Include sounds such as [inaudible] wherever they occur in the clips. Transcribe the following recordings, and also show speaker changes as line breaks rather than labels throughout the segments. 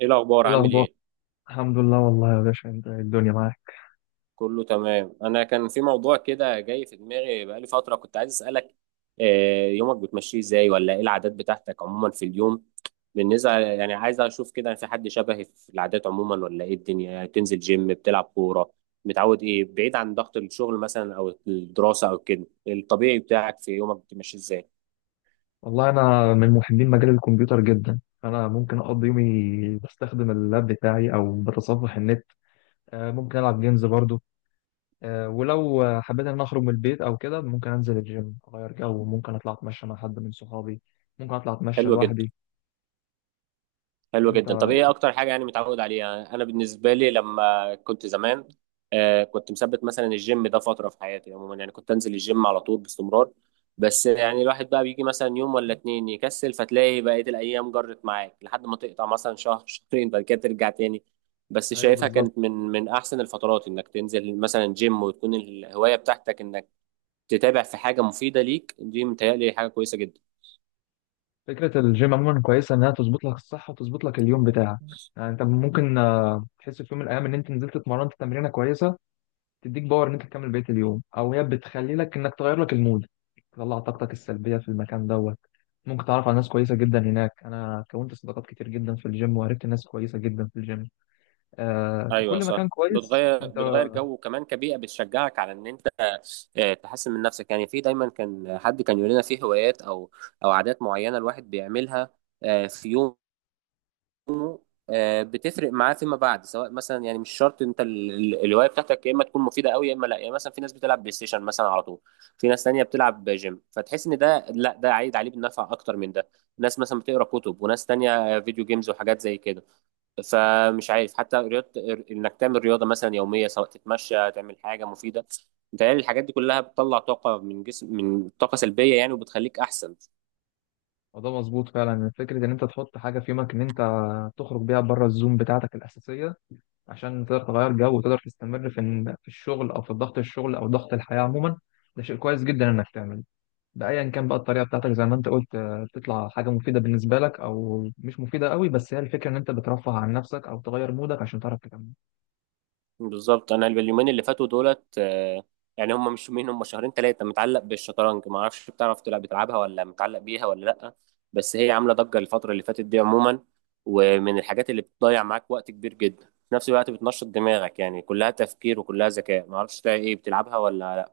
ايه الاخبار؟
ايه
عامل
الاخبار؟
ايه؟
الحمد لله، والله يا باشا. انت إيه الدنيا معاك؟
كله تمام. انا كان في موضوع كده جاي في دماغي بقالي فتره، كنت عايز اسالك. يومك بتمشيه ازاي، ولا ايه العادات بتاعتك عموما في اليوم؟ بالنسبه يعني عايز اشوف كده في حد شبهي في العادات عموما، ولا ايه الدنيا؟ يعني تنزل جيم، بتلعب كوره، متعود ايه بعيد عن ضغط الشغل مثلا او الدراسه او كده؟ الطبيعي بتاعك في يومك بتمشيه ازاي؟
والله انا من محبين مجال الكمبيوتر جدا، فانا ممكن اقضي يومي بستخدم اللاب بتاعي او بتصفح النت. ممكن العب جيمز برضو. ولو حبيت ان أنا اخرج من البيت او كده، ممكن انزل الجيم اغير جو، ممكن اطلع اتمشى مع حد من صحابي، ممكن اطلع اتمشى
حلو جدا.
لوحدي.
حلو
انت.
جدا. طب ايه اكتر حاجه يعني متعود عليها؟ انا بالنسبه لي لما كنت زمان، آه كنت مثبت مثلا الجيم ده فتره في حياتي عموما، يعني كنت انزل الجيم على طول باستمرار. بس يعني الواحد بقى بيجي مثلا يوم ولا اتنين يكسل، فتلاقي بقيه الايام جرت معاك لحد ما تقطع مثلا شهر شهرين، بعد كده ترجع تاني. بس
ايوه
شايفها
بالظبط.
كانت من احسن الفترات انك تنزل مثلا جيم وتكون الهوايه بتاعتك انك تتابع في حاجه مفيده ليك. دي متهيألي حاجه كويسه جدا.
فكره الجيم عموما كويسه، انها تظبط لك الصحه وتظبط لك اليوم بتاعك. يعني انت ممكن تحس في يوم من الايام ان انت نزلت اتمرنت تمرينه كويسه، تديك باور ان انت تكمل بقيه اليوم، او هي بتخلي لك انك تغير لك المود، تطلع طاقتك السلبيه في المكان دوت. ممكن تعرف على ناس كويسه جدا هناك. انا كونت صداقات كتير جدا في الجيم، وعرفت ناس كويسه جدا في الجيم. آه،
ايوه
فكل
صح.
مكان كويس.
بتغير،
انت.
بتغير جو، وكمان كبيئه بتشجعك على ان انت تحسن من نفسك. يعني في دايما كان حد كان يقول لنا في هوايات او او عادات معينه الواحد بيعملها في يومه بتفرق معاه فيما بعد. سواء مثلا يعني مش شرط انت الهوايه بتاعتك يا اما تكون مفيده قوي يا اما لا. يعني مثلا في ناس بتلعب بلاي ستيشن مثلا على طول، في ناس تانية بتلعب جيم، فتحس ان ده لا، ده عايد عليه بالنفع اكتر من ده. ناس مثلا بتقرا كتب، وناس تانية فيديو جيمز وحاجات زي كده. فمش عارف، حتى رياضة، انك تعمل رياضة مثلا يومية، سواء تتمشى تعمل حاجة مفيدة. متهيألي الحاجات دي كلها بتطلع طاقة من جسم، من طاقة سلبية يعني، وبتخليك أحسن.
الموضوع مظبوط فعلا، فكره ان انت تحط حاجه في يومك، ان انت تخرج بيها بره الزوم بتاعتك الاساسيه، عشان تقدر تغير جو، وتقدر تستمر في في الشغل، او في ضغط الشغل، او ضغط الحياه عموما. ده شيء كويس جدا انك تعمله، بأيا كان بقى الطريقة بتاعتك. زي ما انت قلت، بتطلع حاجة مفيدة بالنسبة لك او مش مفيدة قوي، بس هي الفكرة ان انت بترفه عن نفسك او تغير مودك عشان تعرف تكمل.
بالظبط. أنا اليومين اللي فاتوا دولت، يعني هم مش يومين، هم شهرين ثلاثة، متعلق بالشطرنج. ما أعرفش، بتعرف تلعب، بتلعبها ولا متعلق بيها ولا لأ؟ بس هي عاملة ضجة الفترة اللي فاتت دي عموما، ومن الحاجات اللي بتضيع معاك وقت كبير جدا. في نفس الوقت بتنشط دماغك، يعني كلها تفكير وكلها ذكاء. ما أعرفش إيه، بتلعبها ولا؟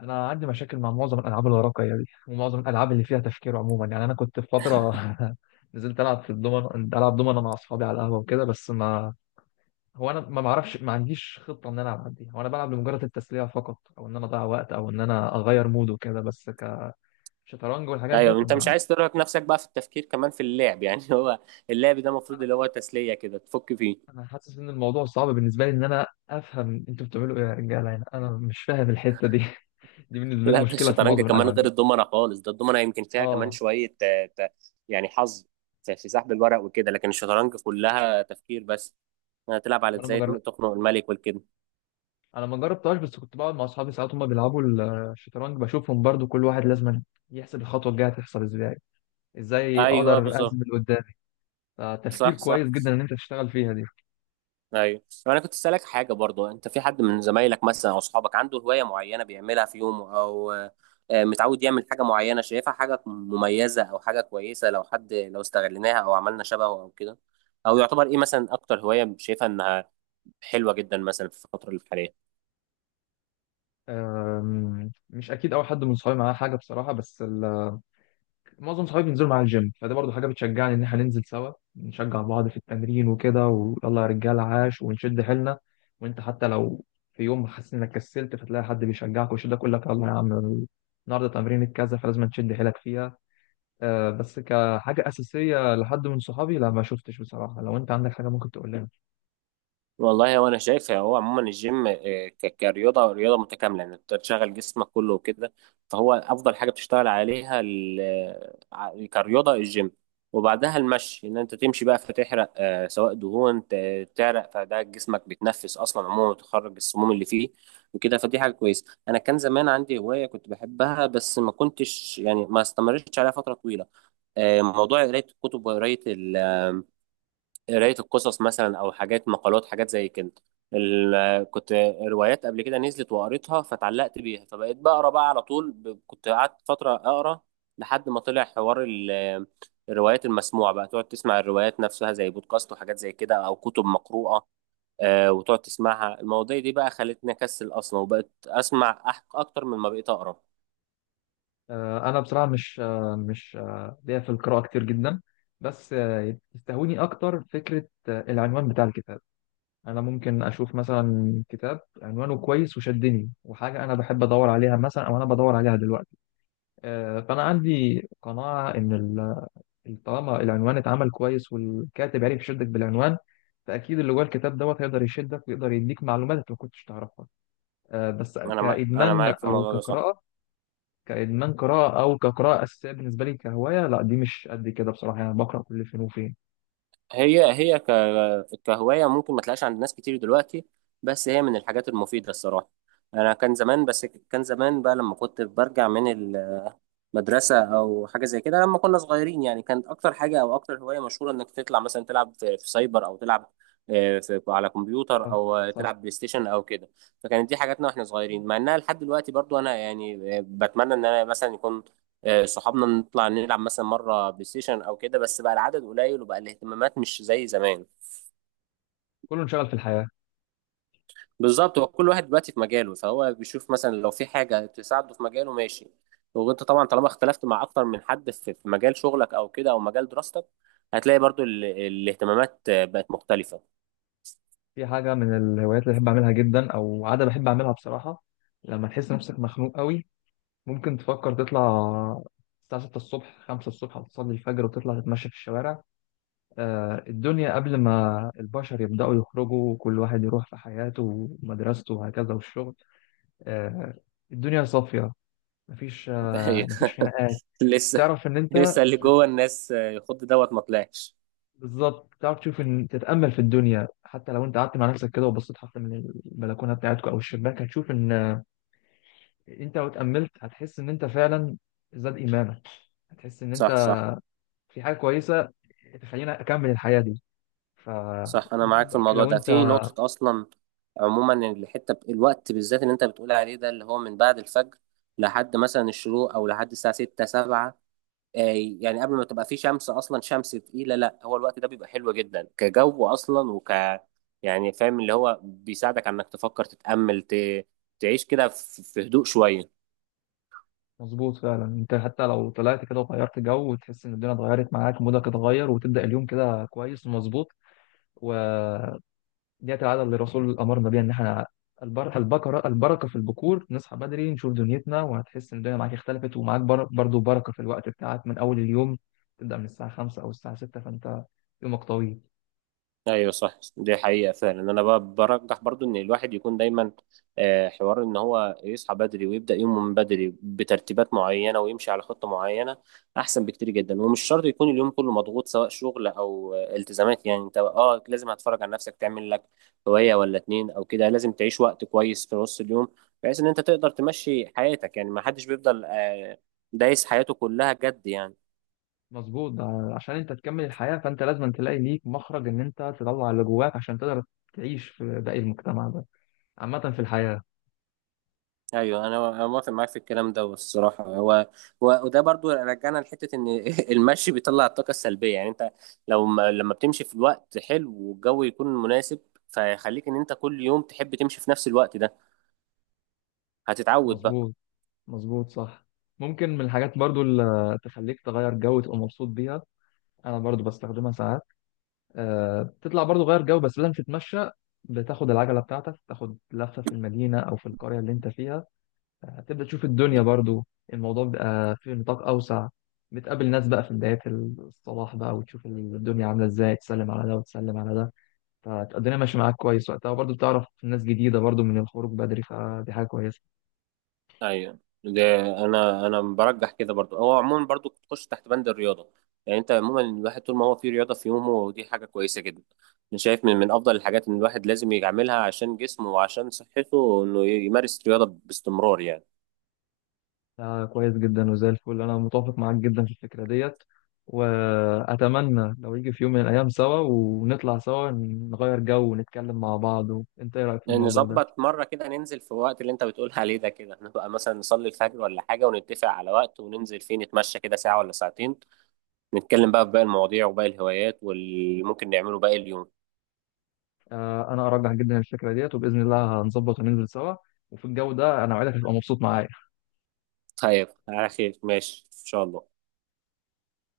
انا عندي مشاكل مع معظم الالعاب الورقية دي، ومعظم الالعاب اللي فيها تفكير عموما. يعني انا كنت في فترة [laughs] نزلت العب في الدومن، العب دومنة مع اصحابي على القهوة وكده، بس ما. هو انا ما بعرفش، ما عنديش خطة ان انا العب دي، هو انا بلعب لمجرد التسلية فقط، او ان انا اضيع وقت، او ان انا اغير مود وكده بس. كشطرنج والحاجات
ايوه،
ديت،
انت مش
انا.
عايز ترهق نفسك بقى في التفكير كمان في اللعب يعني. [laughs] هو اللعب ده المفروض اللي هو تسليه كده تفك فيه.
انا حاسس ان الموضوع صعب بالنسبه لي، ان انا افهم انتوا بتعملوا ايه يا رجاله؟ هنا انا مش فاهم الحته دي [laughs] دي بالنسبه لي
لا، ده
مشكله في
الشطرنج
معظم
كمان
الالعاب
غير
دي.
الدومنه خالص. ده الدومنه يمكن فيها كمان
اه.
شويه يعني حظ في سحب الورق وكده. لكن الشطرنج كلها تفكير بس، هتلعب على
وانا ما
ازاي
جر...
تخنق الملك والكده.
انا ما جربتهاش، بس كنت بقعد مع اصحابي ساعات هما بيلعبوا الشطرنج، بشوفهم برضو كل واحد لازم يحسب الخطوه الجايه هتحصل ازاي، ازاي
ايوه
اقدر
بالظبط.
اهزم اللي قدامي. فتفكير
صح صح.
كويس جدا ان انت تشتغل فيها دي.
ايوه، طب انا كنت اسالك حاجه برضو، انت في حد من زمايلك مثلا او اصحابك عنده هوايه معينه بيعملها في يومه، او متعود يعمل حاجه معينه شايفها حاجه مميزه او حاجه كويسه، لو حد لو استغليناها او عملنا شبهه او كده؟ او يعتبر ايه مثلا اكتر هوايه شايفها انها حلوه جدا مثلا في الفتره الحاليه؟
مش اكيد اول حد من صحابي معاه حاجه بصراحه، بس معظم صحابي بينزلوا معايا الجيم، فدي برضو حاجه بتشجعني ان احنا ننزل سوا، نشجع بعض في التمرين وكده، ويلا يا رجاله عاش ونشد حيلنا. وانت حتى لو في يوم حاسس انك كسلت، فتلاقي حد بيشجعك ويشدك، يقول لك يلا يا عم، النهارده تمرين كذا فلازم تشد حيلك فيها. آه، بس كحاجه اساسيه لحد من صحابي، لا ما شفتش بصراحه. لو انت عندك حاجه ممكن تقول لنا.
والله، هو انا شايف هو عموما الجيم كرياضه، رياضه متكامله يعني، انت تشغل جسمك كله وكده. فهو افضل حاجه بتشتغل عليها كرياضه الجيم. وبعدها المشي، ان انت تمشي بقى فتحرق سواء دهون، تعرق، فده جسمك بيتنفس اصلا عموما وتخرج السموم اللي فيه وكده. فدي حاجه كويسه. انا كان زمان عندي هوايه كنت بحبها، بس ما كنتش يعني ما استمرتش عليها فتره طويله، موضوع قرايه الكتب، وقرايه قراية القصص مثلا، أو حاجات مقالات حاجات زي كده. كنت روايات قبل كده نزلت وقريتها فتعلقت بيها، فبقيت بقرا بقى على طول. كنت قعدت فترة أقرا لحد ما طلع حوار الروايات المسموعة بقى، تقعد تسمع الروايات نفسها زي بودكاست وحاجات زي كده أو كتب مقروءة، وتقعد تسمعها. المواضيع دي بقى خلتني أكسل أصلا، وبقيت أسمع أكتر من ما بقيت أقرا.
آه، انا بصراحه مش ليا في القراءه كتير جدا، بس تستهويني اكتر فكره العنوان بتاع الكتاب. انا ممكن اشوف مثلا كتاب عنوانه كويس وشدني، وحاجه انا بحب ادور عليها مثلا، او انا بدور عليها دلوقتي. فانا عندي قناعه ان طالما العنوان اتعمل كويس، والكاتب عرف يشدك بالعنوان، فاكيد اللي جوه الكتاب دوت هيقدر يشدك ويقدر يديك معلومات انت ما كنتش تعرفها. بس
أنا
كادمان
معاك في
او
الموضوع ده، صح.
كقراءه، كادمان قراءه او كقراءه اساسيه بالنسبه لي كهوايه، لا دي مش قد كده بصراحه، يعني بقرا كل فين وفين.
هي هي ك... كهواية ممكن ما تلاقيش عند ناس كتير دلوقتي، بس هي من الحاجات المفيدة الصراحة. أنا كان زمان، بس كان زمان بقى لما كنت برجع من مدرسة أو حاجة زي كده لما كنا صغيرين، يعني كانت أكتر حاجة أو أكتر هواية مشهورة إنك تطلع مثلا تلعب في سايبر، أو تلعب في على كمبيوتر،
آه،
أو
صح.
تلعب بلاي ستيشن أو كده. فكانت دي حاجاتنا وإحنا صغيرين. مع إنها لحد دلوقتي برضو أنا يعني بتمنى إن أنا مثلا يكون صحابنا نطلع نلعب مثلا مرة بلاي ستيشن أو كده، بس بقى العدد قليل وبقى الاهتمامات مش زي زمان.
كله انشغل في الحياه.
بالظبط. هو كل واحد دلوقتي في مجاله، فهو بيشوف مثلا لو في حاجة تساعده في مجاله ماشي. وانت طبعا طالما اختلفت مع اكتر من حد في مجال شغلك او كده او مجال دراستك، هتلاقي برضو الاهتمامات بقت مختلفة.
في حاجة من الهوايات اللي بحب أعملها جدا، أو عادة بحب أعملها بصراحة. لما تحس نفسك مخنوق قوي، ممكن تفكر تطلع الساعة 6 الصبح، 5 الصبح، وتصلي الفجر وتطلع تتمشى في الشوارع. الدنيا قبل ما البشر يبدأوا يخرجوا وكل واحد يروح في حياته ومدرسته وهكذا والشغل. آه، الدنيا صافية، مفيش
[laughs] أيوة.
مفيش خناقات.
لسه،
تعرف إن أنت.
لسه اللي جوه الناس يخد دوت ما طلعش.
بالظبط، تعرف تشوف، ان تتامل في الدنيا حتى لو انت قعدت مع نفسك كده وبصيت حتى من البلكونه بتاعتك او الشباك، هتشوف ان انت لو اتأملت هتحس ان انت فعلا زاد ايمانك، هتحس ان
صح
انت
صح.
في حاجة كويسة تخليني اكمل الحياة دي. ف،
صح، انا معاك في الموضوع
لو
ده
انت.
في نقطة اصلا. عموما الحتة الوقت بالذات اللي انت بتقول عليه ده، اللي هو من بعد الفجر لحد مثلا الشروق او لحد الساعة 6 7، آه، يعني قبل ما تبقى في شمس اصلا، شمس تقيله. لا هو الوقت ده بيبقى حلو جدا كجو اصلا، يعني فاهم اللي هو بيساعدك على انك تفكر تتامل، تعيش كده في هدوء شويه.
مظبوط فعلا، انت حتى لو طلعت كده وغيرت جو، وتحس ان الدنيا اتغيرت معاك، مودك اتغير، وتبدأ اليوم كده كويس ومظبوط. وديت العادة اللي الرسول امرنا بيها، ان احنا البكرة، البركة في البكور، نصحى بدري نشوف دنيتنا، وهتحس ان الدنيا معاك اختلفت، ومعاك برضو بركة في الوقت بتاعك من اول اليوم. تبدأ من الساعة 5 او الساعة 6، فانت يومك طويل.
ايوه صح، دي حقيقة فعلا. انا برجح برضو ان الواحد يكون دايما حوار ان هو يصحى بدري ويبدأ يومه من بدري بترتيبات معينة ويمشي على خطة معينة، احسن بكتير جدا. ومش شرط يكون اليوم كله مضغوط سواء شغل او التزامات، يعني انت اه لازم هتفرج على نفسك، تعمل لك هواية ولا اتنين او كده. لازم تعيش وقت كويس في نص اليوم، بحيث ان انت تقدر تمشي حياتك. يعني ما حدش بيفضل دايس حياته كلها جد يعني.
مظبوط ده، عشان انت تكمل الحياة فانت لازم تلاقي ليك مخرج ان انت تطلع اللي جواك، عشان تقدر تعيش في باقي المجتمع ده، عامة في الحياة.
ايوه انا، أنا موافق معاك في الكلام ده الصراحه. وده برضو رجعنا لحته ان [laughs] المشي بيطلع الطاقه السلبيه. يعني انت لو ما لما بتمشي في الوقت حلو والجو يكون مناسب، فيخليك ان انت كل يوم تحب تمشي في نفس الوقت ده، هتتعود بقى.
مظبوط، مظبوط صح. ممكن من الحاجات برضو اللي تخليك تغير جو تبقى مبسوط بيها، انا برضو بستخدمها ساعات. أه، بتطلع برضو غير جو، بس لازم تتمشى. بتاخد العجلة بتاعتك، تاخد لفة في المدينة او في القرية اللي انت فيها، هتبدأ تشوف الدنيا
بت...
برضو. الموضوع بيبقى في نطاق أوسع، بتقابل ناس بقى في بداية الصلاح بقى، وتشوف الدنيا عاملة ازاي، تسلم على ده وتسلم على ده. فالدنيا ماشية معاك كويس وقتها، وبرضو بتعرف ناس جديدة برضو من الخروج بدري، فدي حاجة كويسة.
ايوه، ده انا برجح كده برضو. هو عموما برضو تخش تحت بند الرياضه. يعني انت عموما الواحد طول ما هو في رياضه في يومه، دي حاجه كويسه جدا. انا شايف من افضل الحاجات ان الواحد لازم يعملها عشان جسمه وعشان صحته، انه يمارس رياضه باستمرار يعني.
ده كويس جدا وزي الفل، أنا متوافق معاك جدا في الفكرة ديت، وأتمنى لو يجي في يوم من الأيام سوا، ونطلع سوا نغير جو ونتكلم مع بعض. وأنت إيه رأيك في الموضوع ده؟
نظبط مرة كده، ننزل في الوقت اللي انت بتقول عليه ده كده، نبقى مثلا نصلي الفجر ولا حاجة ونتفق على وقت وننزل فيه، نتمشى كده ساعة ولا ساعتين، نتكلم بقى في باقي المواضيع وباقي الهوايات واللي ممكن نعمله باقي اليوم.
انا ارجح جدا الفكره ديت، وباذن الله هنظبط وننزل سوا، وفي الجو ده انا وعدك هتبقى مبسوط معايا.
طيب على خير، ماشي ان شاء الله.